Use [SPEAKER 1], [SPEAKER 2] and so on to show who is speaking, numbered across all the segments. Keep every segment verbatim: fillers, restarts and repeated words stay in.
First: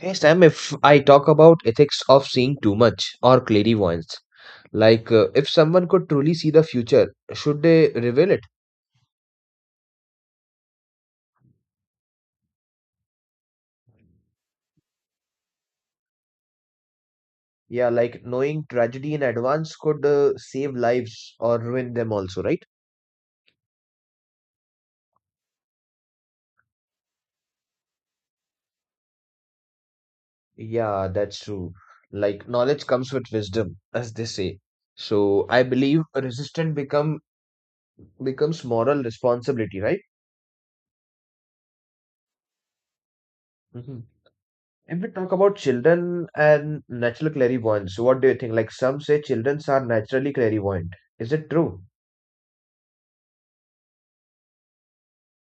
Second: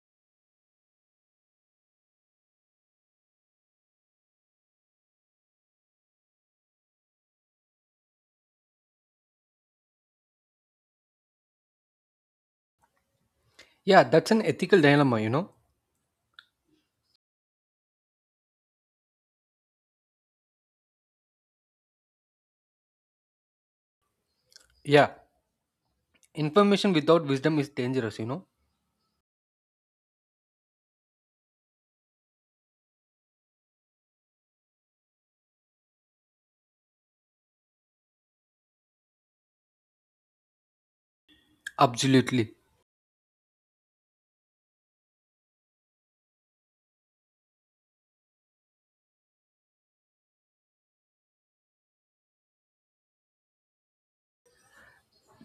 [SPEAKER 1] Hey Sam, if I talk about ethics of seeing too much or clairvoyance, like uh, if someone could truly see the future, should they reveal it?
[SPEAKER 2] Yeah, that's an ethical dilemma, you know.
[SPEAKER 1] Yeah, like knowing tragedy in advance could uh, save lives or ruin them also, right?
[SPEAKER 2] Yeah, information without wisdom is dangerous, you know.
[SPEAKER 1] Yeah, that's true. Like knowledge comes with wisdom, as they say. So I believe resistance become becomes moral responsibility, right?
[SPEAKER 2] Absolutely.
[SPEAKER 1] Mhm. If we talk about children and natural clairvoyance, so what do you think? Like some say children are naturally clairvoyant. Is it true?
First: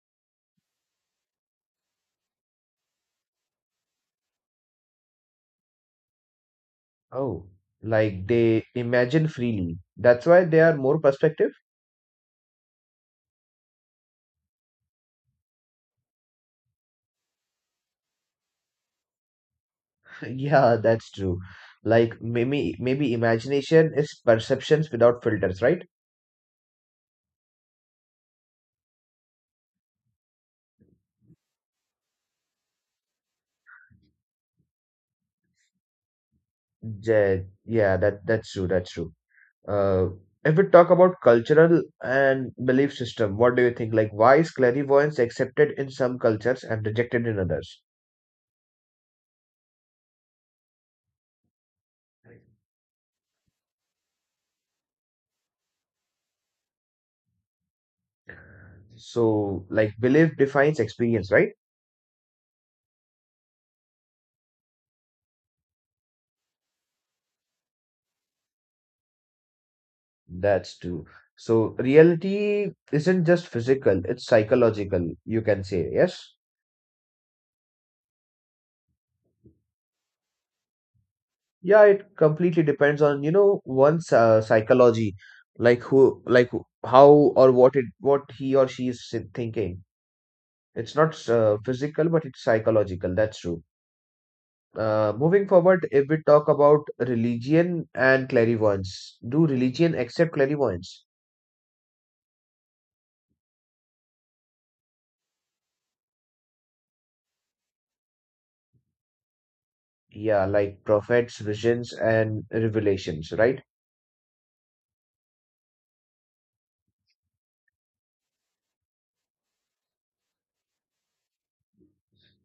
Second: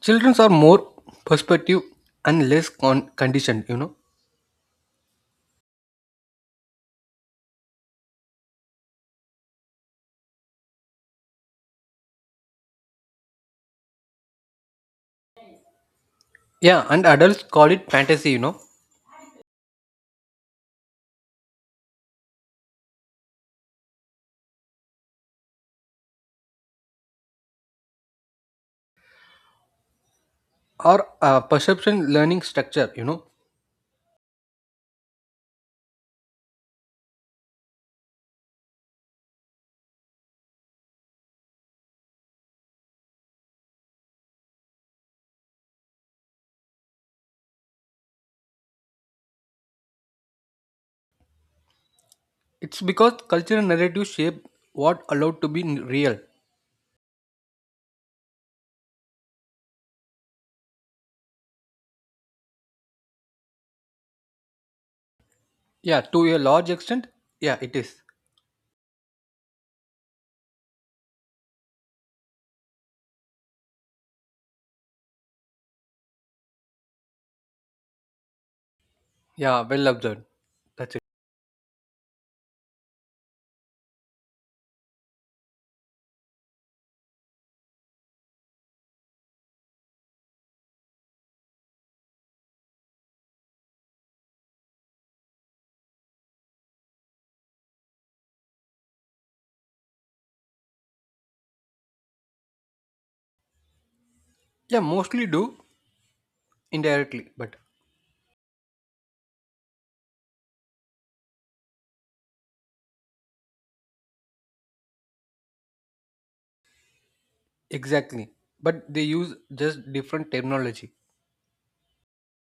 [SPEAKER 2] Children are more perspective and less con- conditioned, you know.
[SPEAKER 1] Oh, like they imagine freely. That's why they are more perspective?
[SPEAKER 2] Yeah, and adults call it fantasy, you know,
[SPEAKER 1] Yeah, that's true. Like maybe maybe imagination is perceptions without filters, right?
[SPEAKER 2] or uh, perception learning structure, you know.
[SPEAKER 1] Yeah, yeah, that that's true, that's true. Uh, if we talk about cultural and belief system, what do you think? Like why is clairvoyance accepted in some cultures and rejected in others?
[SPEAKER 2] It's because cultural narratives shape what allowed to be n- real.
[SPEAKER 1] So, like belief defines experience, right?
[SPEAKER 2] Yeah, to a large extent, yeah, it is.
[SPEAKER 1] That's true. So, reality isn't just physical, it's psychological, you can say, yes?
[SPEAKER 2] Yeah, well observed. That's it.
[SPEAKER 1] Yeah, it completely depends on, you know, one's uh, psychology, like who, like who- how or what it, what he or she is si- thinking. It's not uh, physical, but it's psychological. That's true. Uh, moving forward, if we talk about religion and clairvoyance, do religion accept clairvoyance?
[SPEAKER 2] Yeah, mostly do indirectly, but
[SPEAKER 1] Yeah, like prophets, visions, and revelations, right?
[SPEAKER 2] exactly. But they use just different terminology.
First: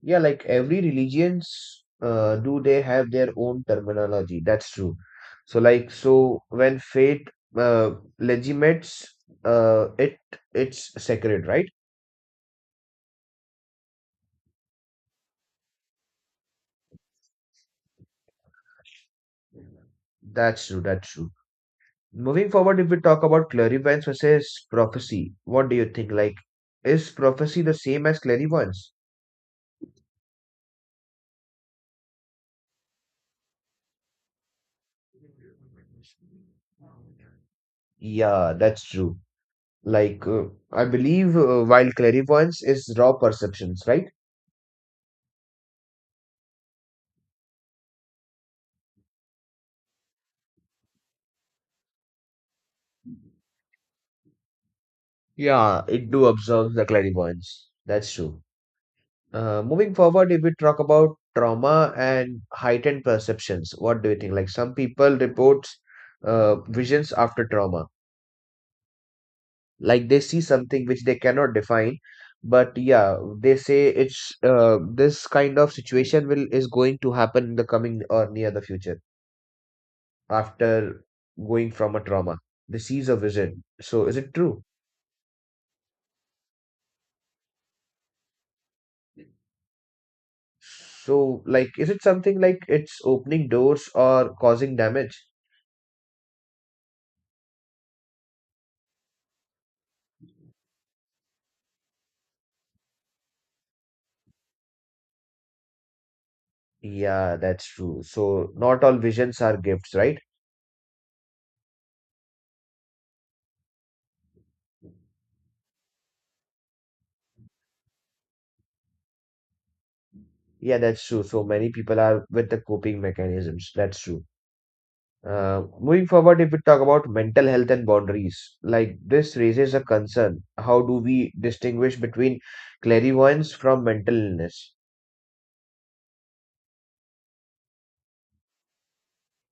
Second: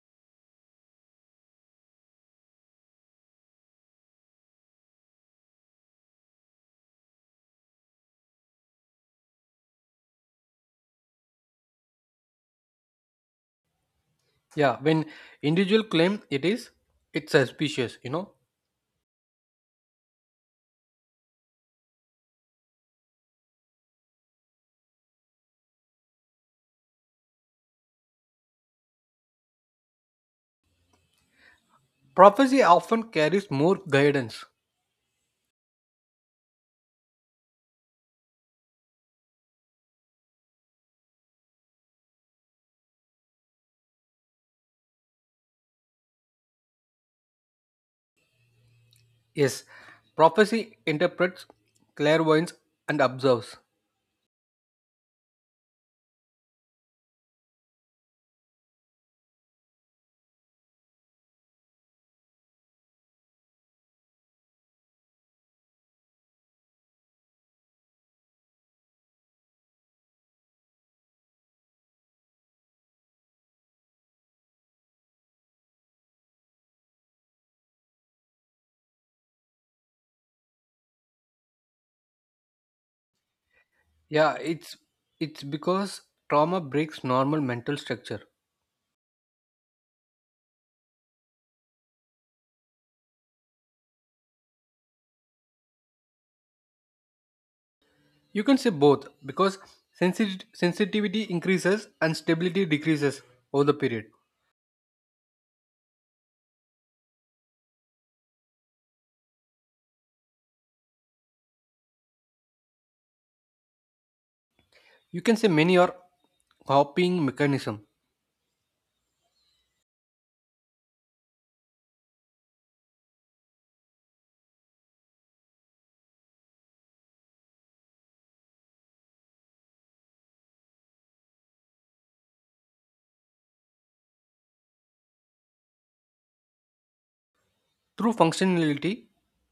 [SPEAKER 1] Yeah, like every religions uh, do they have their own terminology. That's true. So like so when faith uh, legitimates uh, it it's sacred, right?
[SPEAKER 2] Yeah, when individual claim it is, it's suspicious, you know.
[SPEAKER 1] That's true, that's true. Moving forward, if we talk about clairvoyance versus prophecy, what do you think? Like, is prophecy the same as clairvoyance?
[SPEAKER 2] Prophecy often carries more guidance.
[SPEAKER 1] Yeah, that's true. Like, uh, I believe uh, while clairvoyance is raw perceptions, right?
[SPEAKER 2] Yes, prophecy interprets, clairvoyance and observes.
[SPEAKER 1] Yeah, it do observe the clairvoyance. That's true. Uh, moving forward, if we talk about trauma and heightened perceptions, what do you think? Like, some people report uh, visions after trauma, like they see something which they cannot define, but yeah, they say it's uh, this kind of situation will is going to happen in the coming or near the future. After going from a trauma. They sees a vision. So is it
[SPEAKER 2] Yeah,
[SPEAKER 1] true?
[SPEAKER 2] it's it's because trauma breaks normal mental structure.
[SPEAKER 1] So like is it something like it's opening doors or causing damage?
[SPEAKER 2] You can say both because sensit- sensitivity increases and stability decreases over the period.
[SPEAKER 1] Yeah, that's true. So not all visions are gifts, right?
[SPEAKER 2] You can say many are copying mechanism.
[SPEAKER 1] Yeah, that's true. So many people are with the coping mechanisms. That's true. Uh, moving forward, if we talk about mental health and boundaries, like this raises a concern. How do we distinguish between clairvoyance from mental illness?
[SPEAKER 2] Through functionality,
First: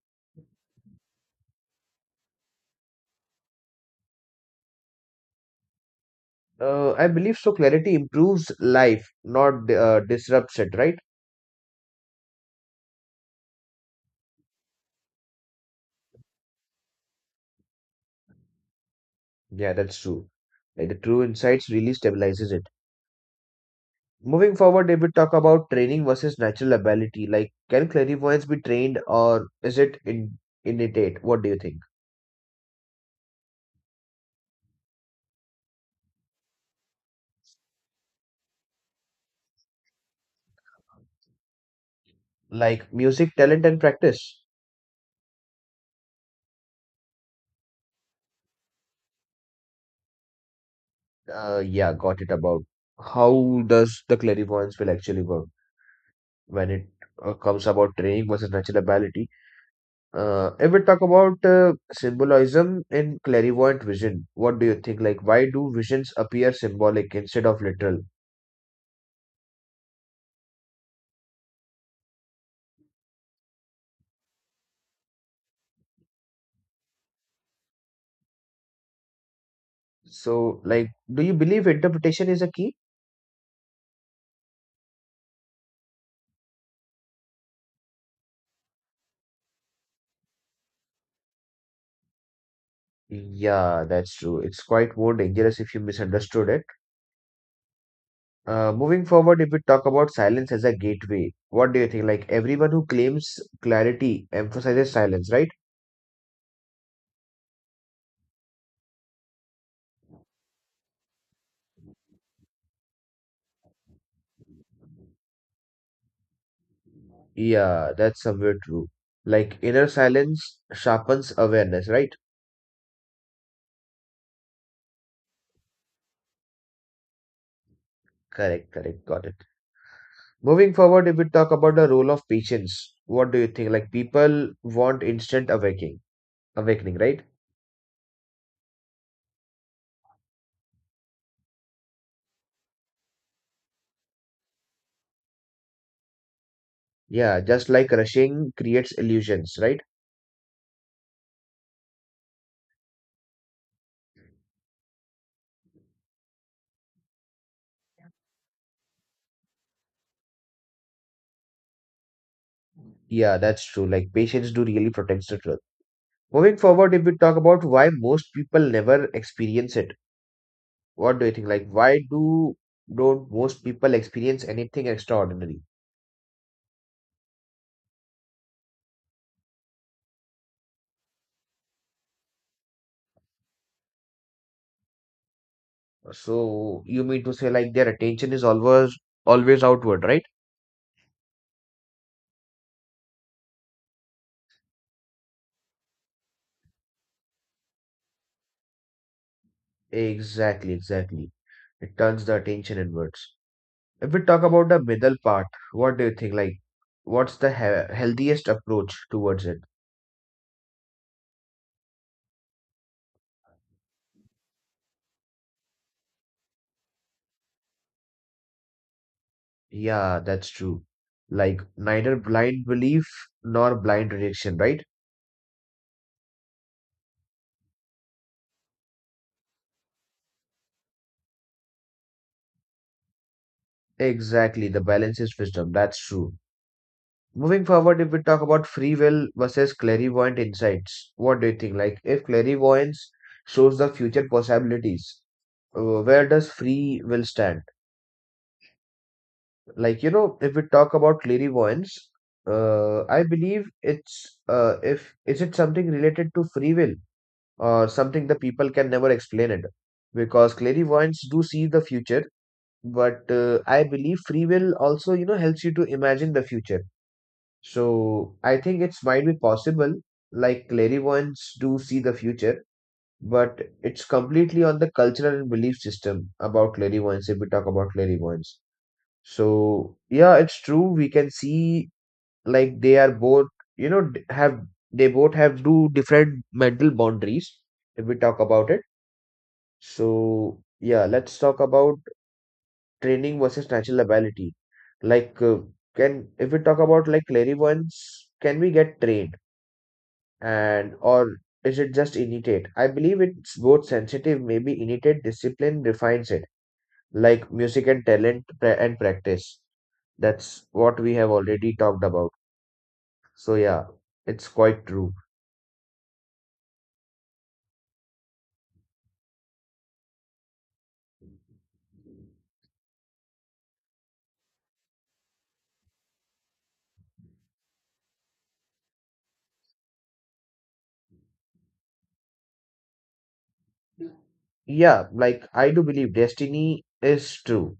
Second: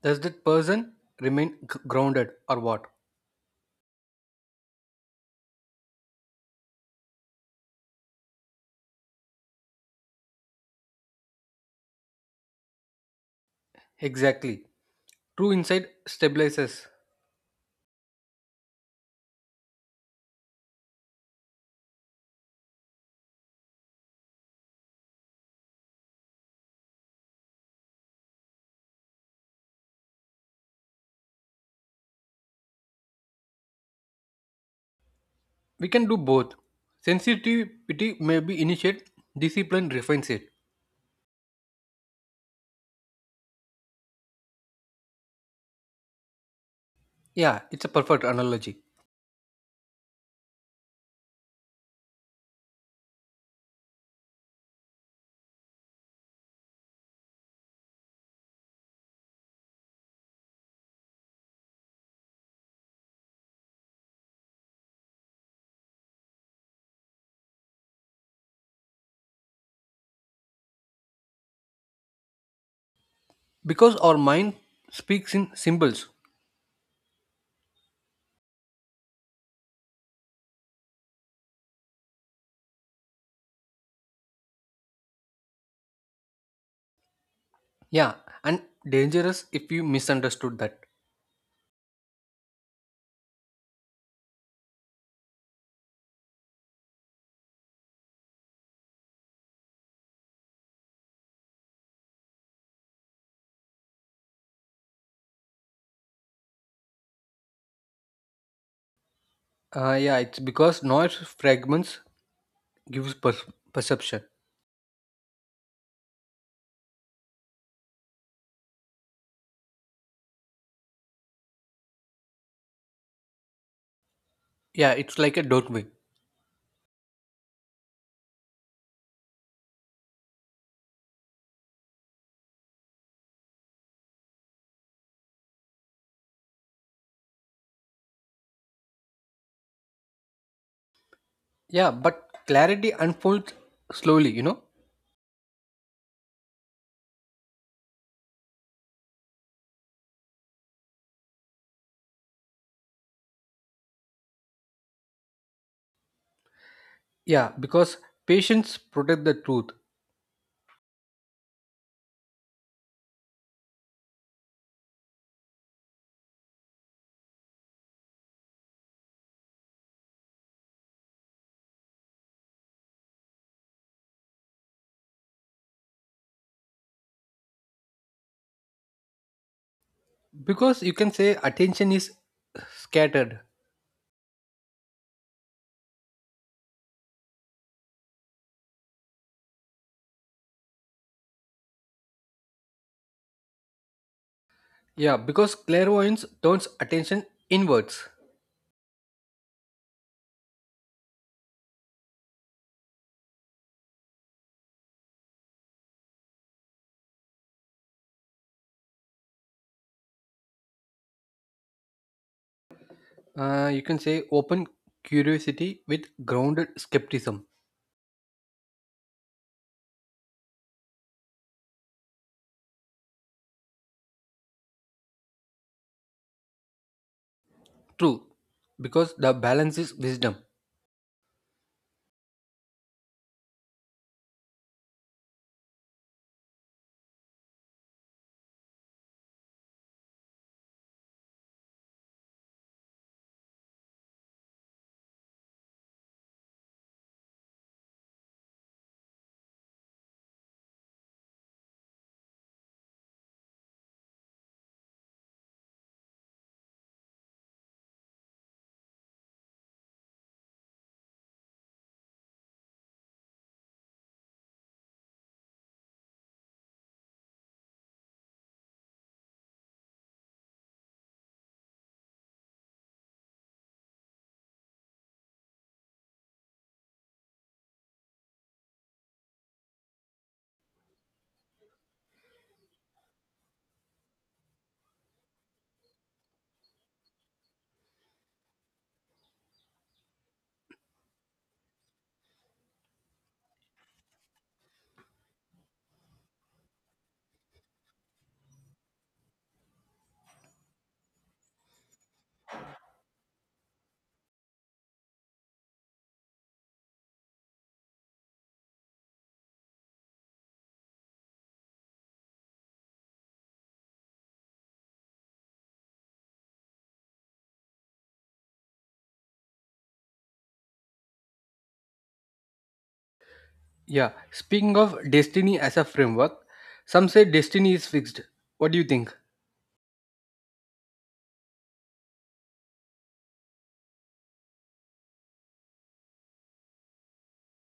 [SPEAKER 2] does that person remain g- grounded or what?
[SPEAKER 1] Uh, I believe so. Clarity improves life, not uh, disrupts it, right?
[SPEAKER 2] Exactly. True insight stabilizes.
[SPEAKER 1] Yeah, that's true. Like the true insights really stabilizes it. Moving forward, if we talk about training versus natural ability, like can clairvoyance be trained or is it in innate? What do you think?
[SPEAKER 2] We can do both. Sensitivity maybe initiate, discipline refines it.
[SPEAKER 1] Like music, talent, and practice.
[SPEAKER 2] Yeah, it's a perfect analogy.
[SPEAKER 1] Uh, yeah, got it. About how does the clairvoyance will actually work when it uh, comes about training versus natural ability? Uh, if we talk about uh, symbolism in clairvoyant vision, what do you think? Like, why do visions appear symbolic instead of literal?
[SPEAKER 2] Because our mind speaks in symbols.
[SPEAKER 1] So, like, do you believe interpretation is a key?
[SPEAKER 2] Yeah, and dangerous if you misunderstood that.
[SPEAKER 1] Yeah, that's true. It's quite more dangerous if you misunderstood it. Uh, moving forward, if we talk about silence as a gateway, what do you think? Like, everyone who claims clarity emphasizes silence, right?
[SPEAKER 2] Uh, yeah, it's because noise fragments gives per- perception.
[SPEAKER 1] Yeah, that's somewhere true. Like, inner silence sharpens awareness, right?
[SPEAKER 2] Yeah, it's like a doorway.
[SPEAKER 1] Correct, correct, got it. Moving forward, if we talk about the role of patience, what do you think? Like people want instant awakening, awakening, right?
[SPEAKER 2] Yeah, but clarity unfolds slowly, you know?
[SPEAKER 1] Yeah, just like rushing creates illusions, right?
[SPEAKER 2] Yeah, because patience protect the truth.
[SPEAKER 1] Yeah, that's true. Like patience do really protects the truth. Moving forward, if we talk about why most people never experience it, what do you think? Like why do don't most people experience anything extraordinary?
[SPEAKER 2] Because you can say attention is scattered.
[SPEAKER 1] So you mean to say like their attention is always always outward, right?
[SPEAKER 2] Yeah, because clairvoyance turns attention inwards.
[SPEAKER 1] Exactly, exactly. It turns the attention inwards. If we talk about the middle part, what do you think? Like, what's the he- healthiest approach towards it?
[SPEAKER 2] Uh, you can say open curiosity with grounded skepticism.
[SPEAKER 1] Yeah, that's true. Like, neither blind belief nor blind rejection, right?
[SPEAKER 2] True, because the balance is wisdom.
[SPEAKER 1] Exactly. The balance is wisdom. That's true. Moving forward, if we talk about free will versus clairvoyant insights, what do you think? Like, if clairvoyance shows the future possibilities, uh, where does free will stand? Like, you know, if we talk about clairvoyance, uh, I believe it's, uh, if is it something related to free will or something the people can never explain it, because clairvoyants do see the future, but uh, I believe free will also, you know, helps you to imagine the future. So I think it's might be possible. Like clairvoyants do see the future, but it's completely on the cultural and belief system about clairvoyance. If we talk about clairvoyance, so yeah, it's true. We can see like they are both, you know, d- have they both have two different mental boundaries if we talk about it. So yeah, let's talk about training versus natural ability. Like uh, can if we talk about like clairvoyance, can we get trained and or is it just innate? I believe it's both sensitive, maybe innate discipline refines it, like music and talent pra- and practice. That's what we have already talked about. So yeah, it's quite true.
[SPEAKER 2] Yeah, speaking of destiny as a framework, some say destiny is fixed. What do you think?
[SPEAKER 1] Yeah, like I do believe destiny is true.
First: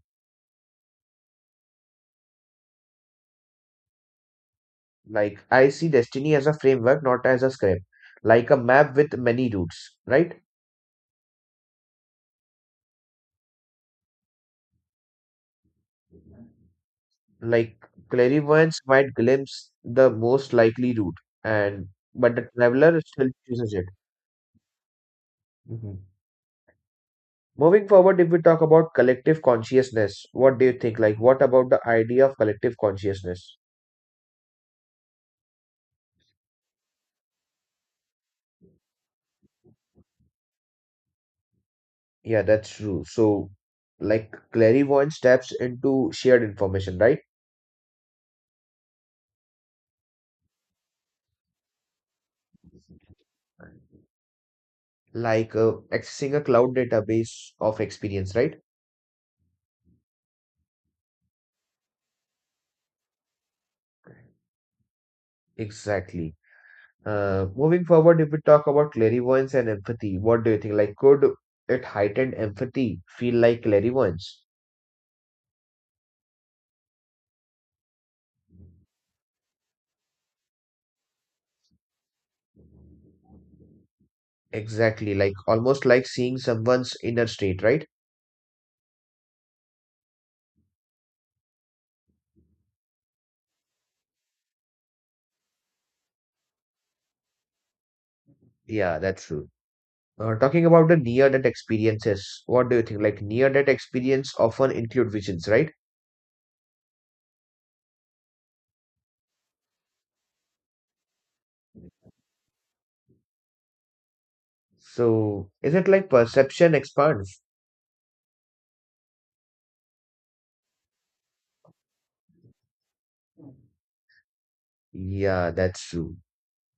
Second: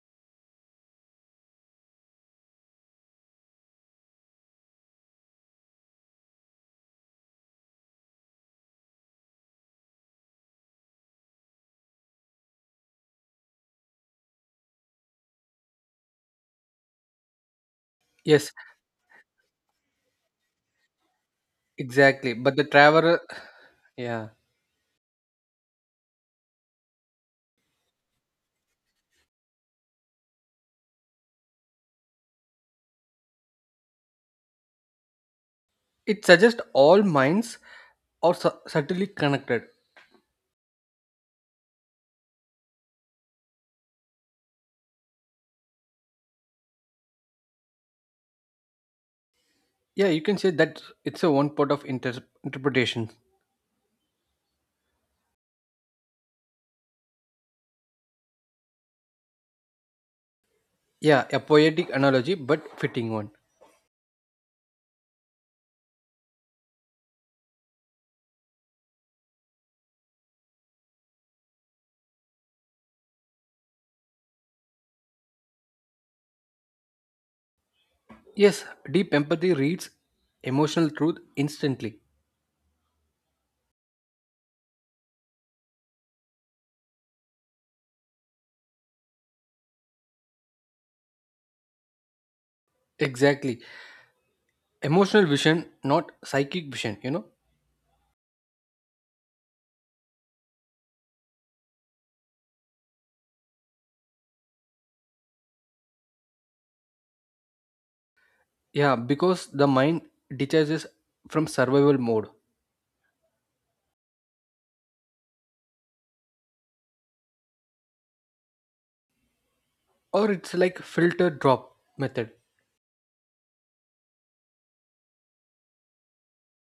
[SPEAKER 1] Like I see destiny as a framework, not as a script, like a map with many routes, right? Like
[SPEAKER 2] Yes,
[SPEAKER 1] clairvoyance might glimpse the most likely route, and but
[SPEAKER 2] exactly.
[SPEAKER 1] the
[SPEAKER 2] But the
[SPEAKER 1] traveler
[SPEAKER 2] traveler,
[SPEAKER 1] still chooses it.
[SPEAKER 2] yeah,
[SPEAKER 1] Mhm. Moving forward, if we talk about collective consciousness, what do you think? Like, what about the idea of collective consciousness?
[SPEAKER 2] it suggests all minds are su- subtly connected.
[SPEAKER 1] Yeah, that's true. So, like clairvoyance taps into shared information, right?
[SPEAKER 2] Yeah, you can say that it's a one part of inter- interpretation.
[SPEAKER 1] Like uh, accessing a cloud database of experience, right?
[SPEAKER 2] Yeah, a poetic analogy, but fitting one.
[SPEAKER 1] Exactly. Uh, moving forward, if we talk about clairvoyance and empathy, what do you think? Like, could it heightened empathy feel like clairvoyance?
[SPEAKER 2] Yes, deep empathy reads emotional truth instantly.
[SPEAKER 1] Exactly, like almost like seeing someone's inner state, right?
[SPEAKER 2] Exactly. Emotional vision, not psychic vision, you know?
[SPEAKER 1] Yeah, that's true. Uh, talking about the near-death experiences, what do you think? Like near-death experience often include visions, right?
[SPEAKER 2] Yeah, because the mind detaches from survival mode.
[SPEAKER 1] So, is it like perception expands?
[SPEAKER 2] Or it's like filter drop method.
[SPEAKER 1] Yeah, that's true.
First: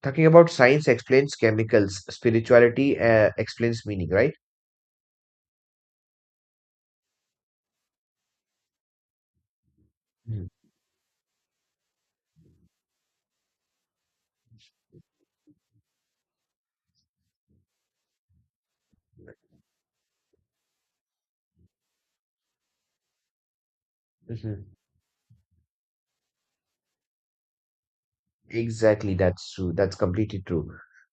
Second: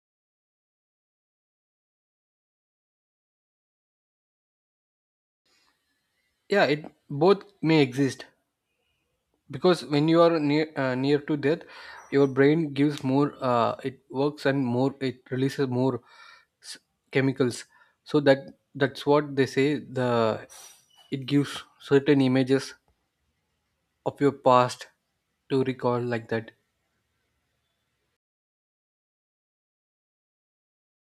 [SPEAKER 1] Talking about science explains chemicals, spirituality uh, explains meaning, right?
[SPEAKER 2] Yeah, it both may exist, because when you are near uh, near to death your brain gives more uh, it works and more it releases more s- chemicals, so that that's what they say, the it gives certain images of your
[SPEAKER 1] Mm-hmm.
[SPEAKER 2] past to recall like that.
[SPEAKER 1] Exactly, that's true. That's completely true.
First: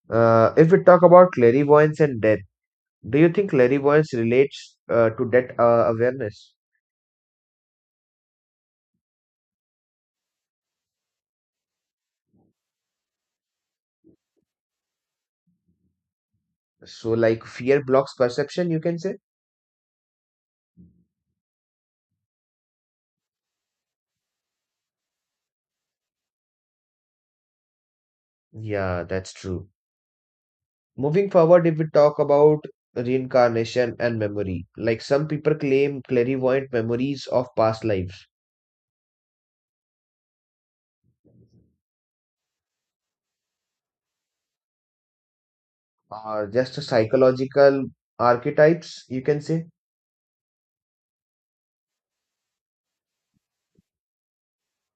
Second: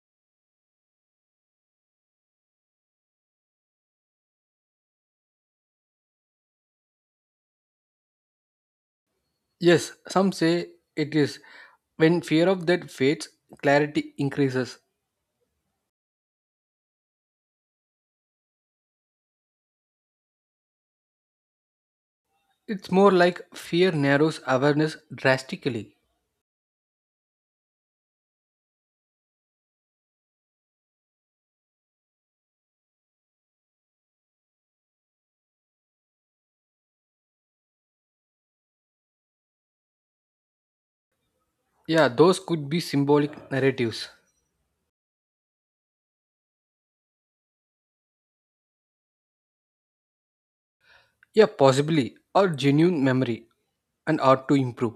[SPEAKER 1] Uh, if we talk about clairvoyance and death, do you think clairvoyance relates uh, to death uh, awareness?
[SPEAKER 2] Yes, some say it is, when fear of death fades clarity increases.
[SPEAKER 1] So, like fear blocks perception, you can say?
[SPEAKER 2] It's more like fear narrows awareness drastically.
[SPEAKER 1] Yeah, that's true. Moving forward, if we talk about reincarnation and memory, like some people claim clairvoyant memories of past lives
[SPEAKER 2] Yeah, those could be symbolic narratives.
[SPEAKER 1] are just a psychological archetypes, you can say.
[SPEAKER 2] Yeah, possibly. Or genuine memory and art to improve.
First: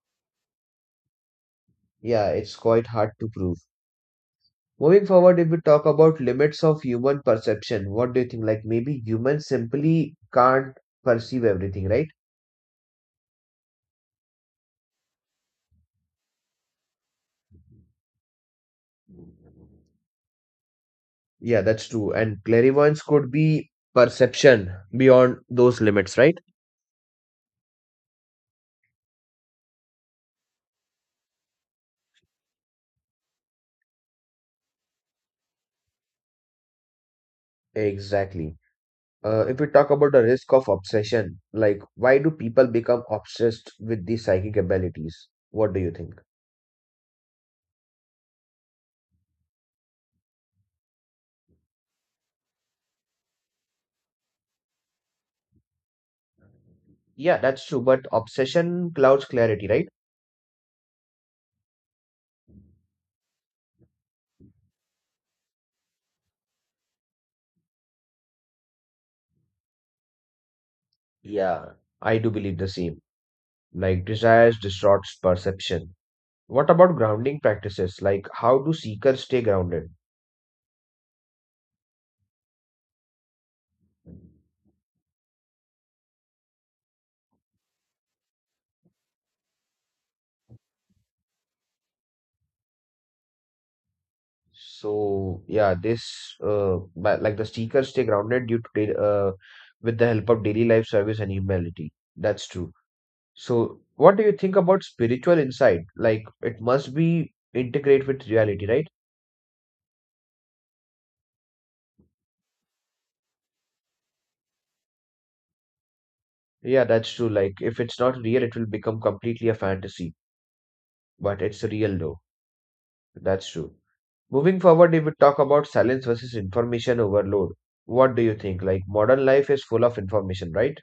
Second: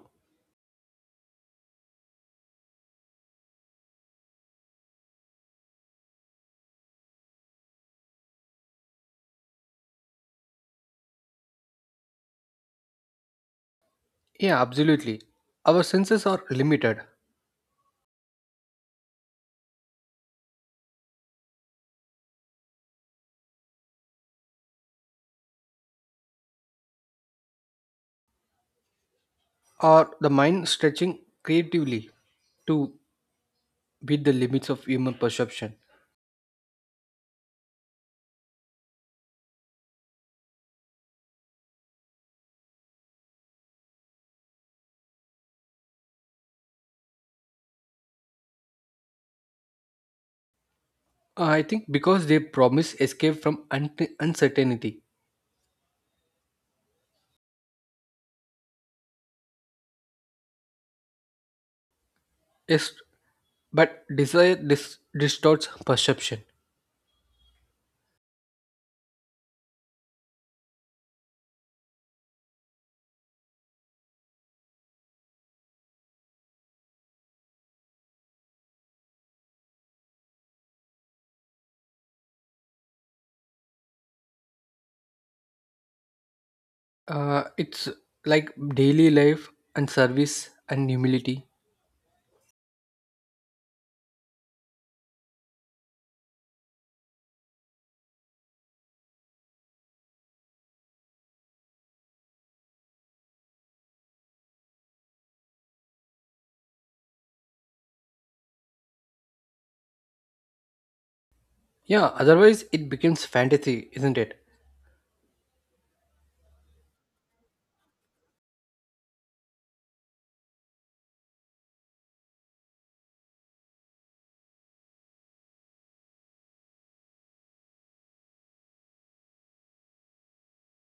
[SPEAKER 1] Yeah, it's quite hard to prove. Moving forward, if we talk about limits of human perception, what do you think? Like maybe humans simply can't perceive everything, right?
[SPEAKER 2] Yeah, absolutely. Our senses are limited,
[SPEAKER 1] Yeah, that's true. And clairvoyance could be perception beyond those limits, right?
[SPEAKER 2] or the mind stretching creatively to beat the limits of human perception.
[SPEAKER 1] Exactly. Uh, if we talk about the risk of obsession, like why do people become obsessed with these psychic abilities? What do you think?
[SPEAKER 2] I think because they promise escape from un- uncertainty.
[SPEAKER 1] Yeah, that's true, but obsession clouds clarity, right?
[SPEAKER 2] Yes, but desire dis- distorts perception.
[SPEAKER 1] Yeah, I do believe the same. Like desires distorts perception. What about grounding practices? Like how do seekers stay grounded?
[SPEAKER 2] Uh, it's like daily life and service and humility.
[SPEAKER 1] So yeah, this uh but like the seekers stay grounded due to dai- uh with the help of daily life service and humility. That's true. So what do you think about spiritual insight? Like it must be integrate with reality, right?
[SPEAKER 2] Yeah, otherwise it becomes fantasy, isn't it?
[SPEAKER 1] Yeah, that's true. Like if it's not real, it will become completely a fantasy, but it's real though. That's true. Moving forward, if we talk about silence versus information overload, what do you think? Like modern life is full of information, right?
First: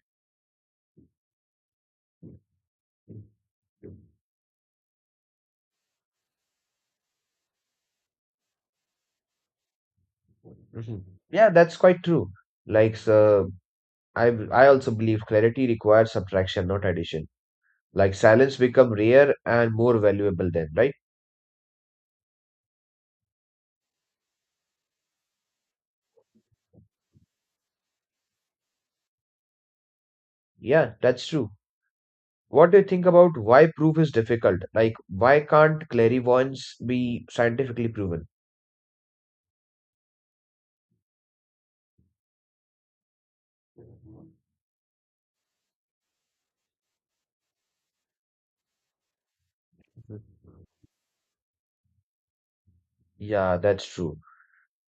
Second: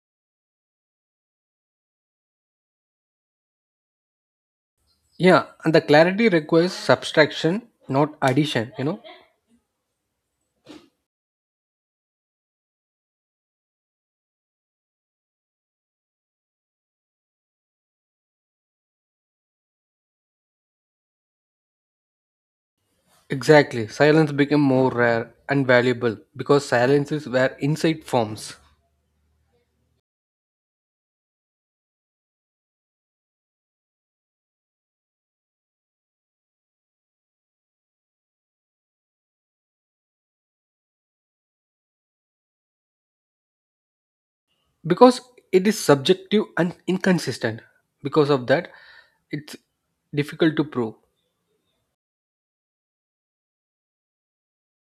[SPEAKER 2] Yeah, and the clarity requires subtraction, not addition, you know?
[SPEAKER 1] Mhm. Yeah, that's quite true. Like, so I I also believe clarity requires subtraction, not addition. Like silence become rare and more valuable then, right?
[SPEAKER 2] Exactly. Silence became more rare and valuable because silence is where insight forms.
[SPEAKER 1] Yeah, that's true. What do you think about why proof is difficult? Like, why can't clairvoyance be scientifically proven?
[SPEAKER 2] Because it is subjective and inconsistent. Because of that, it's
[SPEAKER 1] Mhm.
[SPEAKER 2] difficult to prove.
[SPEAKER 1] Yeah, that's true.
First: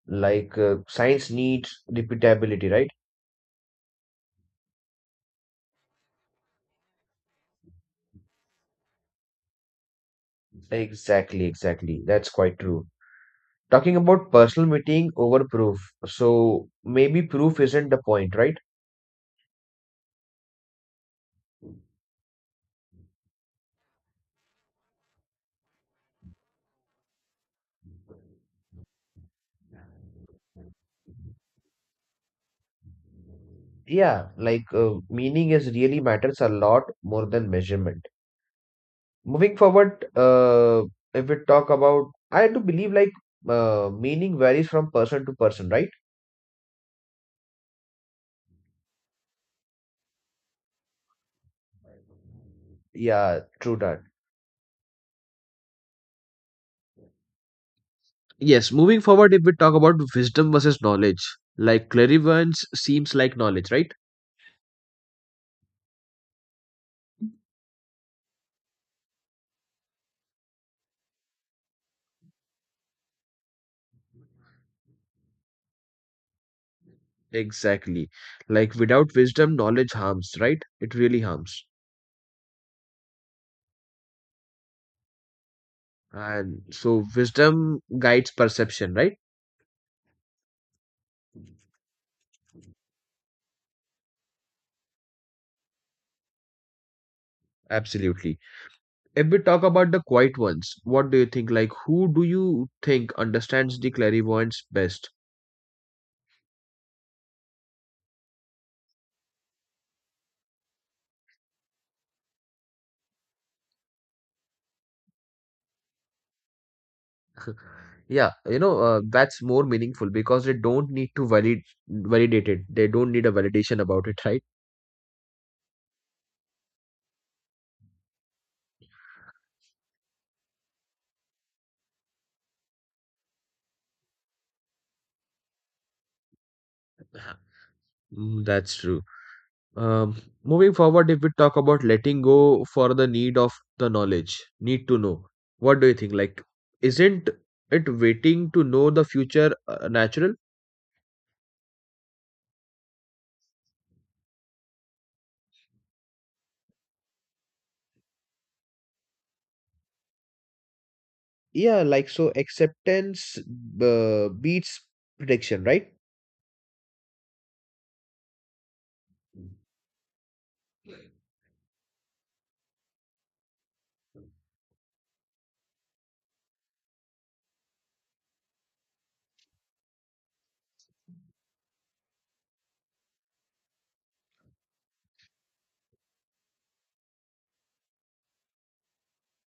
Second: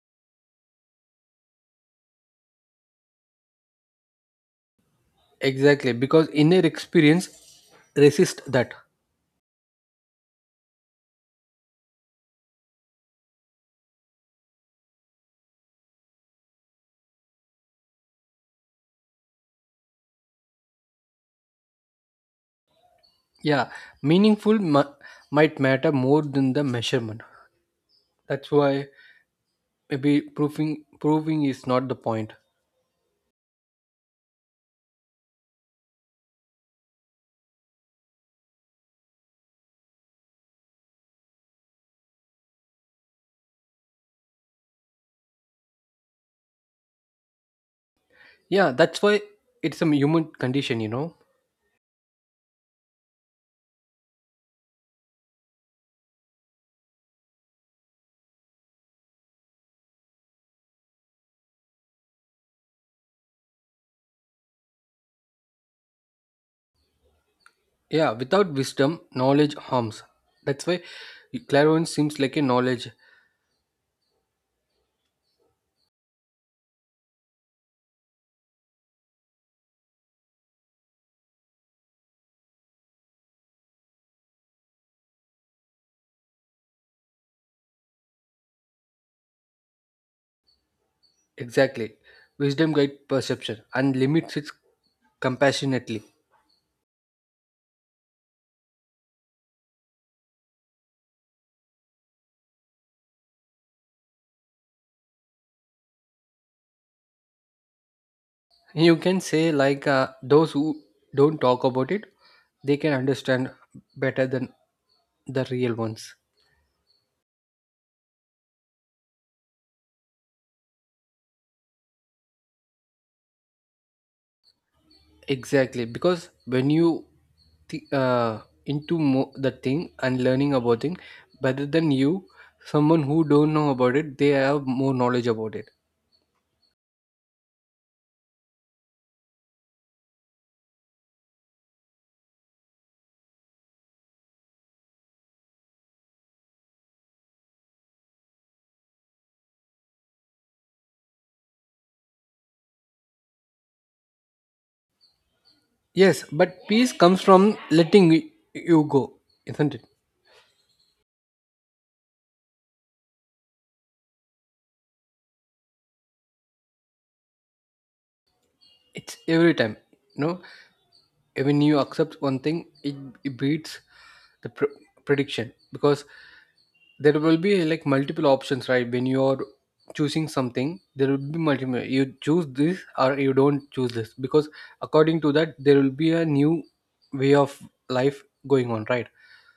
[SPEAKER 1] Like, uh, science needs repeatability, right?
[SPEAKER 2] Exactly, because inner experience resists that.
[SPEAKER 1] Exactly, exactly. That's quite true. Talking about personal meeting over proof. So maybe proof isn't the point, right?
[SPEAKER 2] Yeah, meaningful mu- might matter more than the measurement. That's why maybe proving proving is not the point.
[SPEAKER 1] Yeah, like uh, meaning is really matters a lot more than measurement. Moving forward, uh, if we talk about, I do believe like uh, meaning varies from person to person, right?
[SPEAKER 2] Yeah, that's why it's a human condition, you know.
[SPEAKER 1] Yeah, true that. Yes, moving forward, if we talk about wisdom versus knowledge, like clairvoyance seems like knowledge, right?
[SPEAKER 2] Yeah, without wisdom, knowledge harms. That's why clairvoyance seems like a knowledge.
[SPEAKER 1] Exactly. Like without wisdom, knowledge harms, right? It really harms. And so wisdom guides perception, right?
[SPEAKER 2] Exactly. Wisdom guides perception and limits it compassionately.
[SPEAKER 1] Absolutely. If we talk about the quiet ones, what do you think? Like, who do you think understands the clairvoyance best?
[SPEAKER 2] You can say like uh, those who don't talk about it, they can understand better than the real ones.
[SPEAKER 1] Yeah, you know, uh, that's more meaningful because they don't need to valid validate it. They don't need a validation about it, right?
[SPEAKER 2] Exactly, because when you th- uh, into mo- the thing and learning about thing, rather than you, someone who don't know about it, they have more knowledge about it.
[SPEAKER 1] Mm, that's true. Um, moving forward, if we talk about letting go for the need of the knowledge, need to know, what do you think? Like, isn't it waiting to know the future uh, natural?
[SPEAKER 2] Yes, but peace comes from letting y- you go, isn't it?
[SPEAKER 1] Yeah, like so acceptance uh, beats prediction, right?
[SPEAKER 2] It's every time, you know. When you accept one thing, it, it beats the pr- prediction, because there will be like multiple options, right? When you're choosing something there will be multiple, you choose this or you don't choose this, because according to that there will be a new way of life going on, right?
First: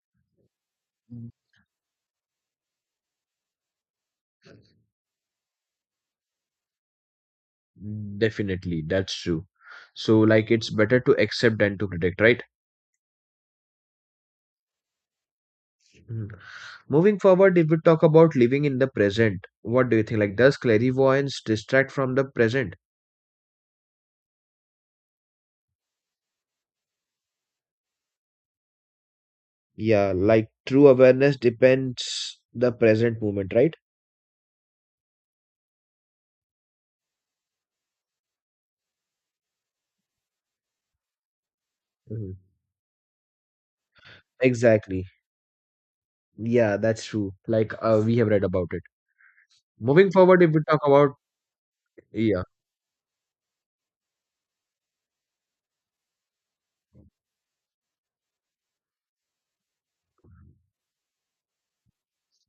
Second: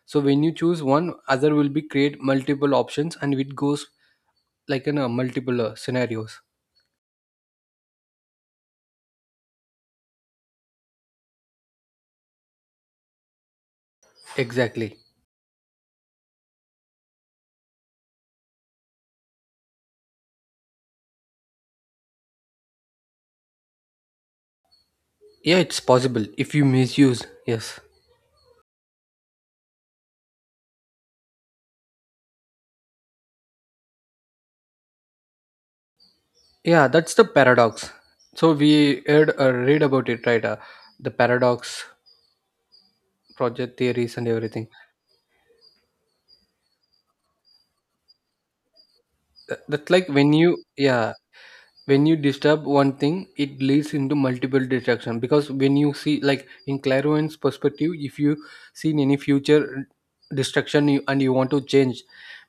[SPEAKER 2] So when you choose one, other will be create multiple options, and it goes like in a multiple uh, scenarios.
[SPEAKER 1] Definitely, that's true. So, like, it's better to accept than to predict, right?
[SPEAKER 2] Exactly.
[SPEAKER 1] Mhm. Moving forward, if we talk about living in the present, what do you think? Like, does clairvoyance distract from the present?
[SPEAKER 2] Yeah, it's possible if you misuse, yes.
[SPEAKER 1] Yeah, like true awareness depends the present moment, right?
[SPEAKER 2] Yeah, that's the paradox, so we heard, uh, read about it, right? Uh, the paradox,
[SPEAKER 1] Hmm.
[SPEAKER 2] project theories and everything.
[SPEAKER 1] Exactly. Yeah, that's true. Like uh, we have read about it.
[SPEAKER 2] Th- that's like
[SPEAKER 1] Moving
[SPEAKER 2] when
[SPEAKER 1] forward, if
[SPEAKER 2] you,
[SPEAKER 1] we talk about
[SPEAKER 2] yeah, when you
[SPEAKER 1] yeah,
[SPEAKER 2] disturb one thing it leads into multiple distraction, because when you see like in clairvoyant's perspective, if you seen any future destruction, you, and you want to change,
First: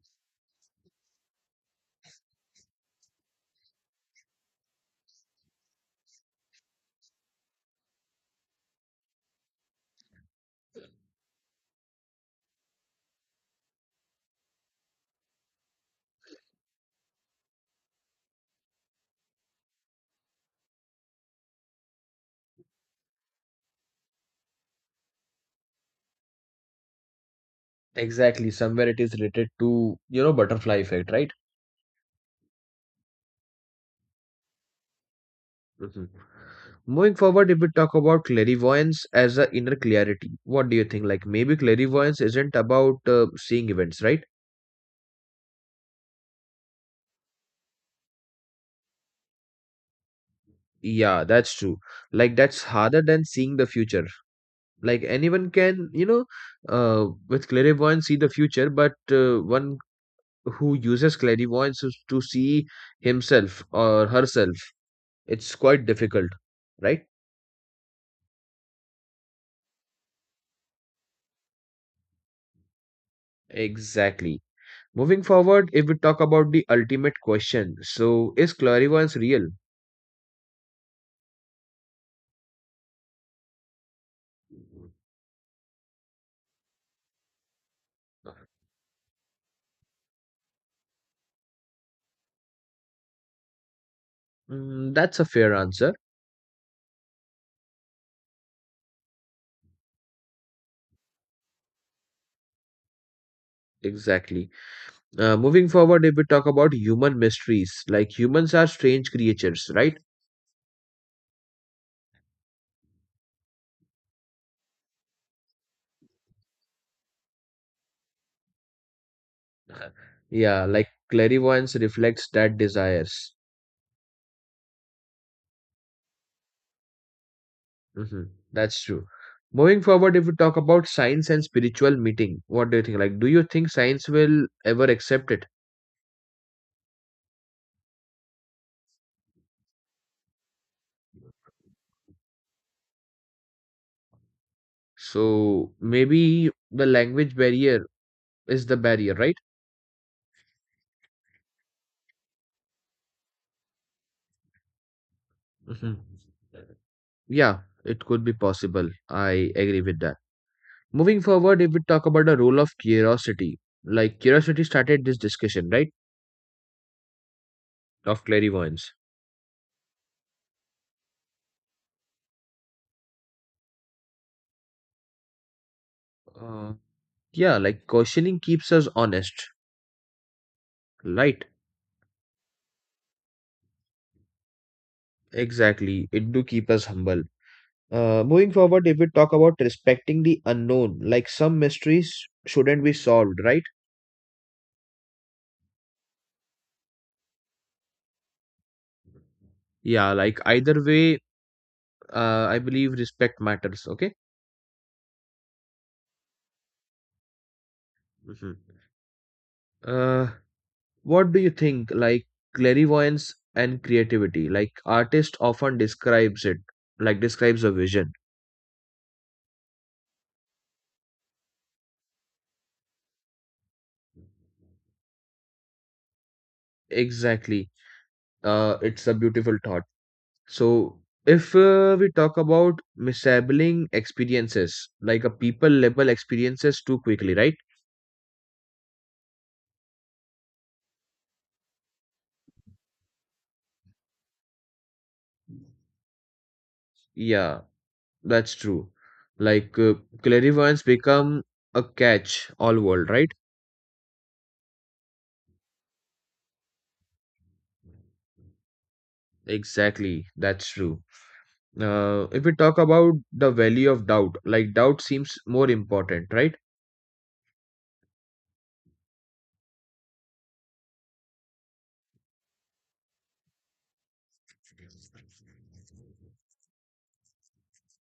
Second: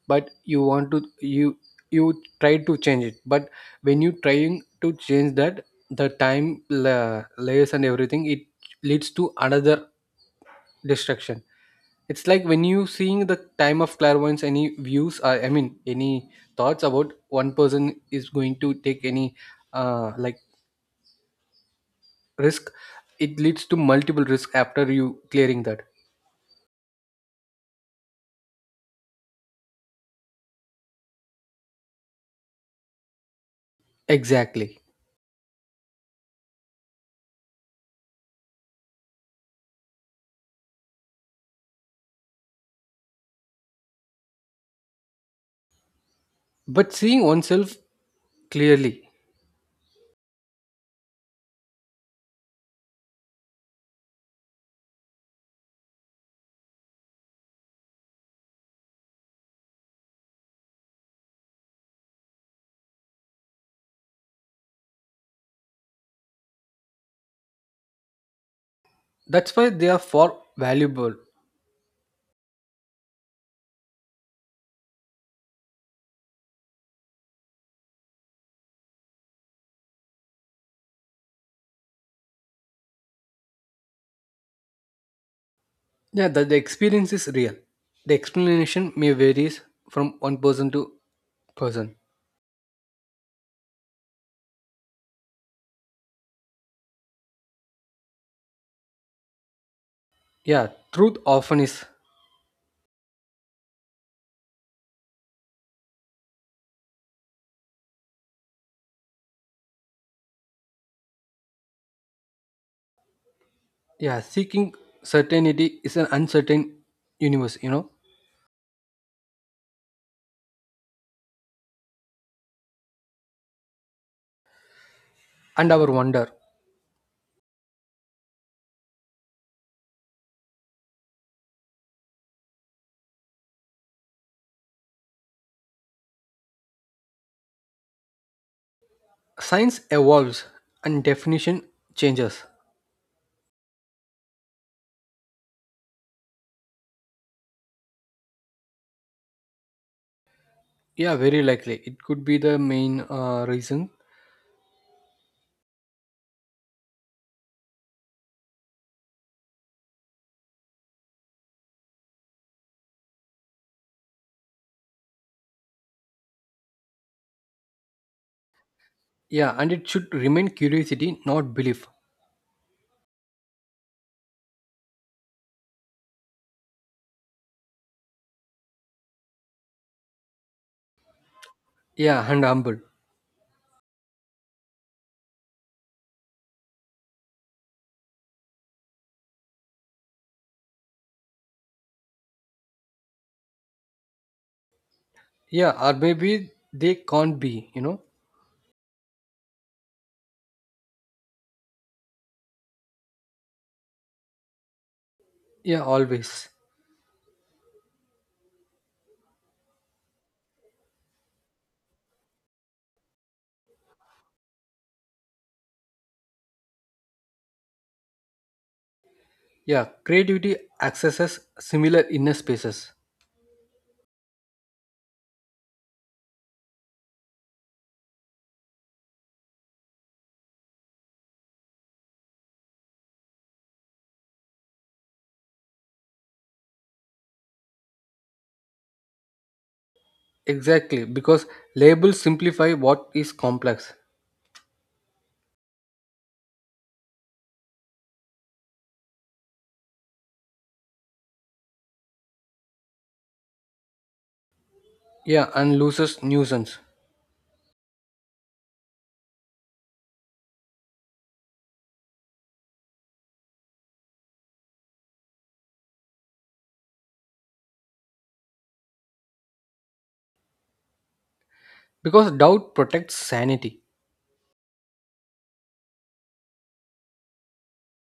[SPEAKER 2] but you want to you you try to change it, but when you trying to change that, the time la- layers and everything, it leads to another destruction. It's like when you seeing the time of clairvoyance, any views, uh, I mean, any thoughts about one person is going to take any uh, like risk, it leads to multiple risk after you clearing that.
[SPEAKER 1] exactly. Somewhere it is related to you know butterfly effect, right?
[SPEAKER 2] Exactly.
[SPEAKER 1] Hmm. Moving forward, if we talk about clairvoyance as a inner clarity, what do you think? Like maybe clairvoyance isn't about uh, seeing events, right?
[SPEAKER 2] But seeing oneself clearly,
[SPEAKER 1] Yeah, that's true. Like that's harder than seeing the future. Like anyone can you know uh, with clairvoyance see the future but uh, one who uses clairvoyance is to see himself or herself, it's quite difficult, right?
[SPEAKER 2] that's why they are for valuable.
[SPEAKER 1] Exactly. Moving forward, if we talk about the ultimate question, so is clairvoyance real?
[SPEAKER 2] Yeah, that the experience is real. The explanation may varies from one person to person.
[SPEAKER 1] Mm, that's a fair answer.
[SPEAKER 2] Yeah, truth often is.
[SPEAKER 1] Exactly. Uh, moving forward, if we talk about human mysteries, like humans are strange creatures, right?
[SPEAKER 2] Yeah, seeking certainty is an uncertain universe, you know.
[SPEAKER 1] Uh, Yeah, like clairvoyance reflects that desires.
[SPEAKER 2] And our wonder.
[SPEAKER 1] Hmm. That's true. Moving forward, if we talk about science and spiritual meeting, what do you think? Like, do you think science will ever accept it?
[SPEAKER 2] Science evolves and definition changes.
[SPEAKER 1] So maybe the language barrier is the barrier, right?
[SPEAKER 2] Yeah, very likely. It could be the main uh, reason.
[SPEAKER 1] Hmm. Yeah, it could be possible. I agree with that. Moving forward, if we talk about the role of curiosity, like curiosity started this discussion, right? Of clairvoyance.
[SPEAKER 2] Yeah, and it should remain curiosity, not belief.
[SPEAKER 1] Uh, yeah, like questioning keeps us honest, right?
[SPEAKER 2] Yeah, and humble.
[SPEAKER 1] Exactly. It do keep us humble. Uh, moving forward, if we talk about respecting the unknown, like some mysteries shouldn't be solved, right?
[SPEAKER 2] Yeah, or maybe they can't be, you know.
[SPEAKER 1] Yeah, like either way, uh, I believe respect matters. Okay.
[SPEAKER 2] Yeah, always.
[SPEAKER 1] Hmm. Uh, what do you think? Like clairvoyance and creativity. Like artist often describes it, like describes a vision.
[SPEAKER 2] Yeah, creativity accesses similar inner spaces.
[SPEAKER 1] Exactly. Uh, it's a beautiful thought. So if uh, we talk about misabling experiences, like a people label experiences too quickly, right?
[SPEAKER 2] Exactly, because labels simplify what is complex.
[SPEAKER 1] Yeah. That's true. Like uh, clairvoyance become a catch all world, right?
[SPEAKER 2] Yeah, and loses nuisance.
[SPEAKER 1] Exactly. That's true. Uh, if we talk about the value of doubt, like doubt seems more important, right?
[SPEAKER 2] Because doubt protects sanity.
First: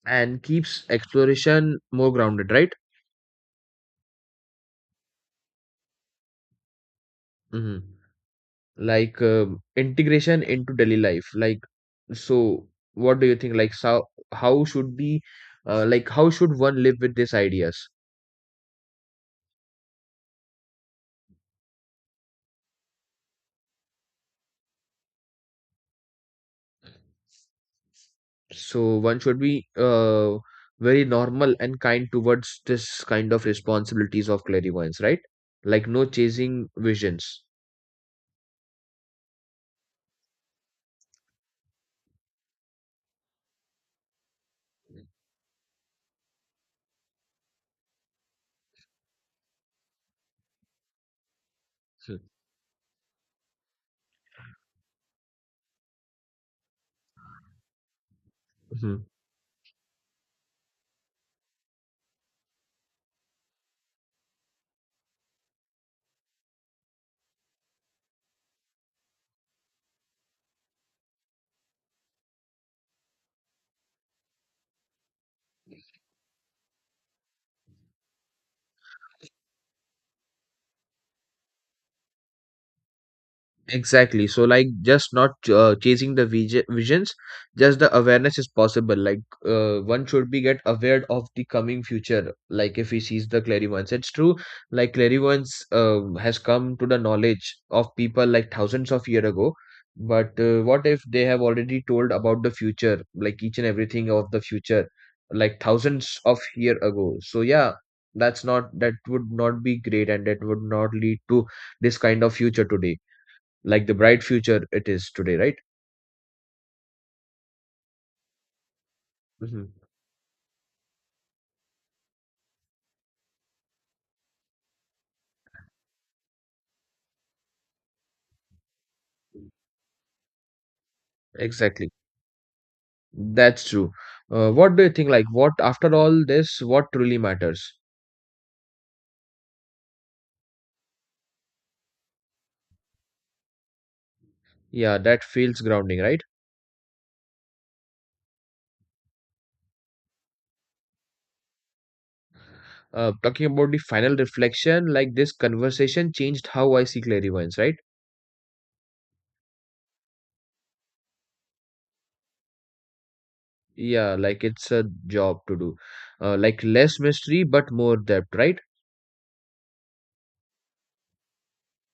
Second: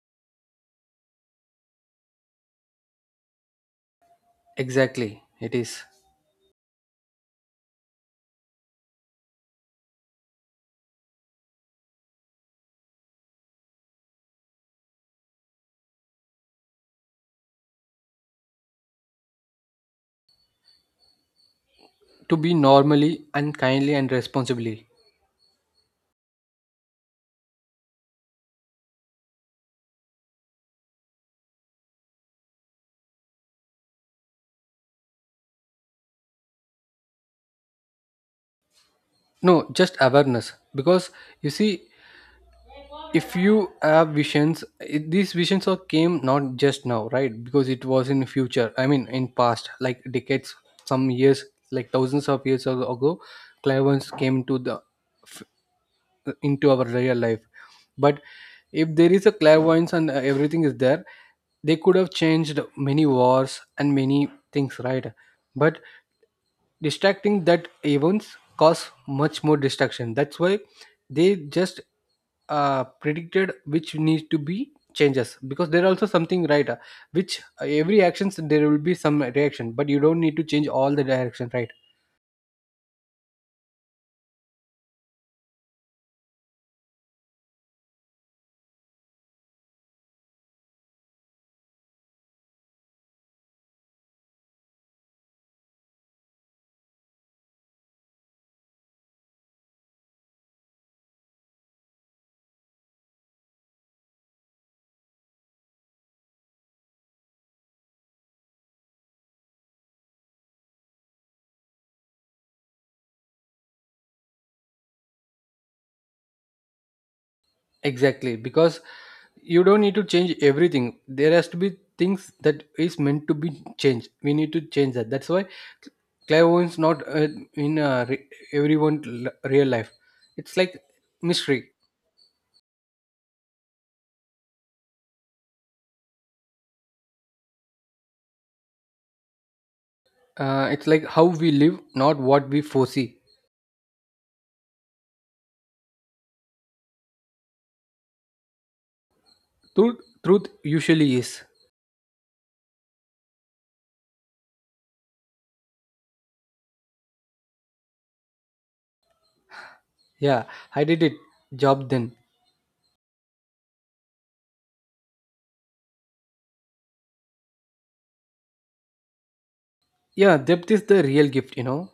[SPEAKER 1] And keeps exploration more grounded, right?
[SPEAKER 2] Exactly, it is.
[SPEAKER 1] Hmm. Like um integration into daily life. Like so, what do you think? Like how how should be, uh, like how should one live with these ideas?
[SPEAKER 2] To be normally and kindly and responsibly.
[SPEAKER 1] So one should be uh, very normal and kind towards this kind of responsibilities of clairvoyance, right? Like no chasing visions.
[SPEAKER 2] No, just awareness, because you see, if you have visions it, these visions are came not just now, right? Because it was in future, I mean in past, like decades, some years, like thousands of years ago ago, clairvoyance came to the into our real life. But if
[SPEAKER 1] Hmm.
[SPEAKER 2] there is a clairvoyance and uh, everything is there, they could have changed many wars and many things, right? But distracting that events cause much more distraction, that's why they just uh, predicted which need to be changes, because there are also something, right? Uh, which uh, every actions there will be some reaction, but you don't need to change all the direction, right?
[SPEAKER 1] Exactly. So, like, just not uh, chasing the vij- visions, just the awareness is possible. Like, uh, one should be get aware of the coming future. Like, if he sees the clairvoyance, it's true. Like, clairvoyance um has come to the knowledge of people like thousands of year ago. But uh, what if they have already told about the future, like each and everything of the future, like thousands of year ago? So yeah, that's not that would not be great, and that would not lead to this kind of future today like the bright future it is today, right?
[SPEAKER 2] Exactly, because
[SPEAKER 1] Hmm.
[SPEAKER 2] you don't need to change everything, there has to be things that is meant to be changed, we need to change that. That's why clairvoyance not uh, in uh, re- everyone l- real life, it's like mystery.
[SPEAKER 1] Exactly. That's true. Uh, what do you think? Like, what after all this, what truly matters?
[SPEAKER 2] Uh, it's like how we live, not what we foresee.
[SPEAKER 1] Yeah, that feels grounding, right?
[SPEAKER 2] Truth truth usually is.
[SPEAKER 1] Uh, talking about the final reflection, like this conversation changed how I see clairvoyance, right?
[SPEAKER 2] Yeah, I did it job then.
[SPEAKER 1] Yeah, like it's a job to do. Uh, like less mystery, but more depth, right?
[SPEAKER 2] Yeah, depth is the real gift, you know.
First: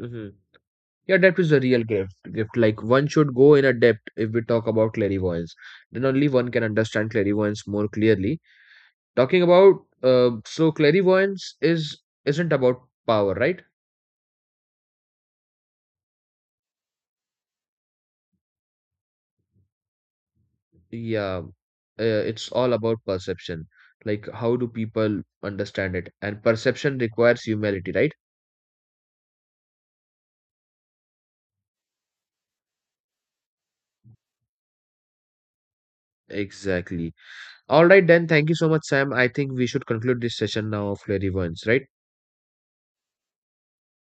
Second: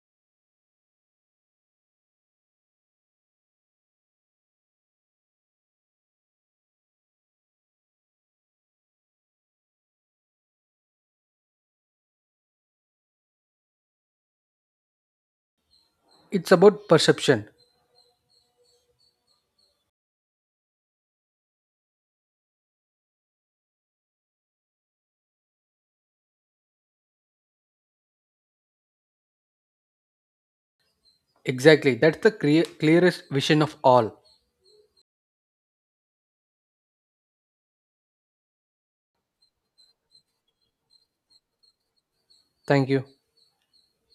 [SPEAKER 1] Hmm. Yeah, depth is a real gift. Gift like one should go in a depth if we talk about clairvoyance. Then only one can understand clairvoyance more clearly. Talking about uh, so clairvoyance is isn't about power, right?
[SPEAKER 2] It's about perception.
[SPEAKER 1] Yeah, uh, it's all about perception. Like how do people understand it? And perception requires humility, right?
[SPEAKER 2] Exactly, that's the clear, clearest vision of all.
[SPEAKER 1] Exactly. All right, then. Thank you so much, Sam. I think we should conclude this session now of clairvoyance, right?
[SPEAKER 2] Thank you.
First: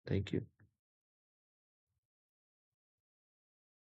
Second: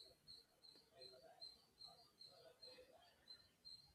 [SPEAKER 1] Thank you.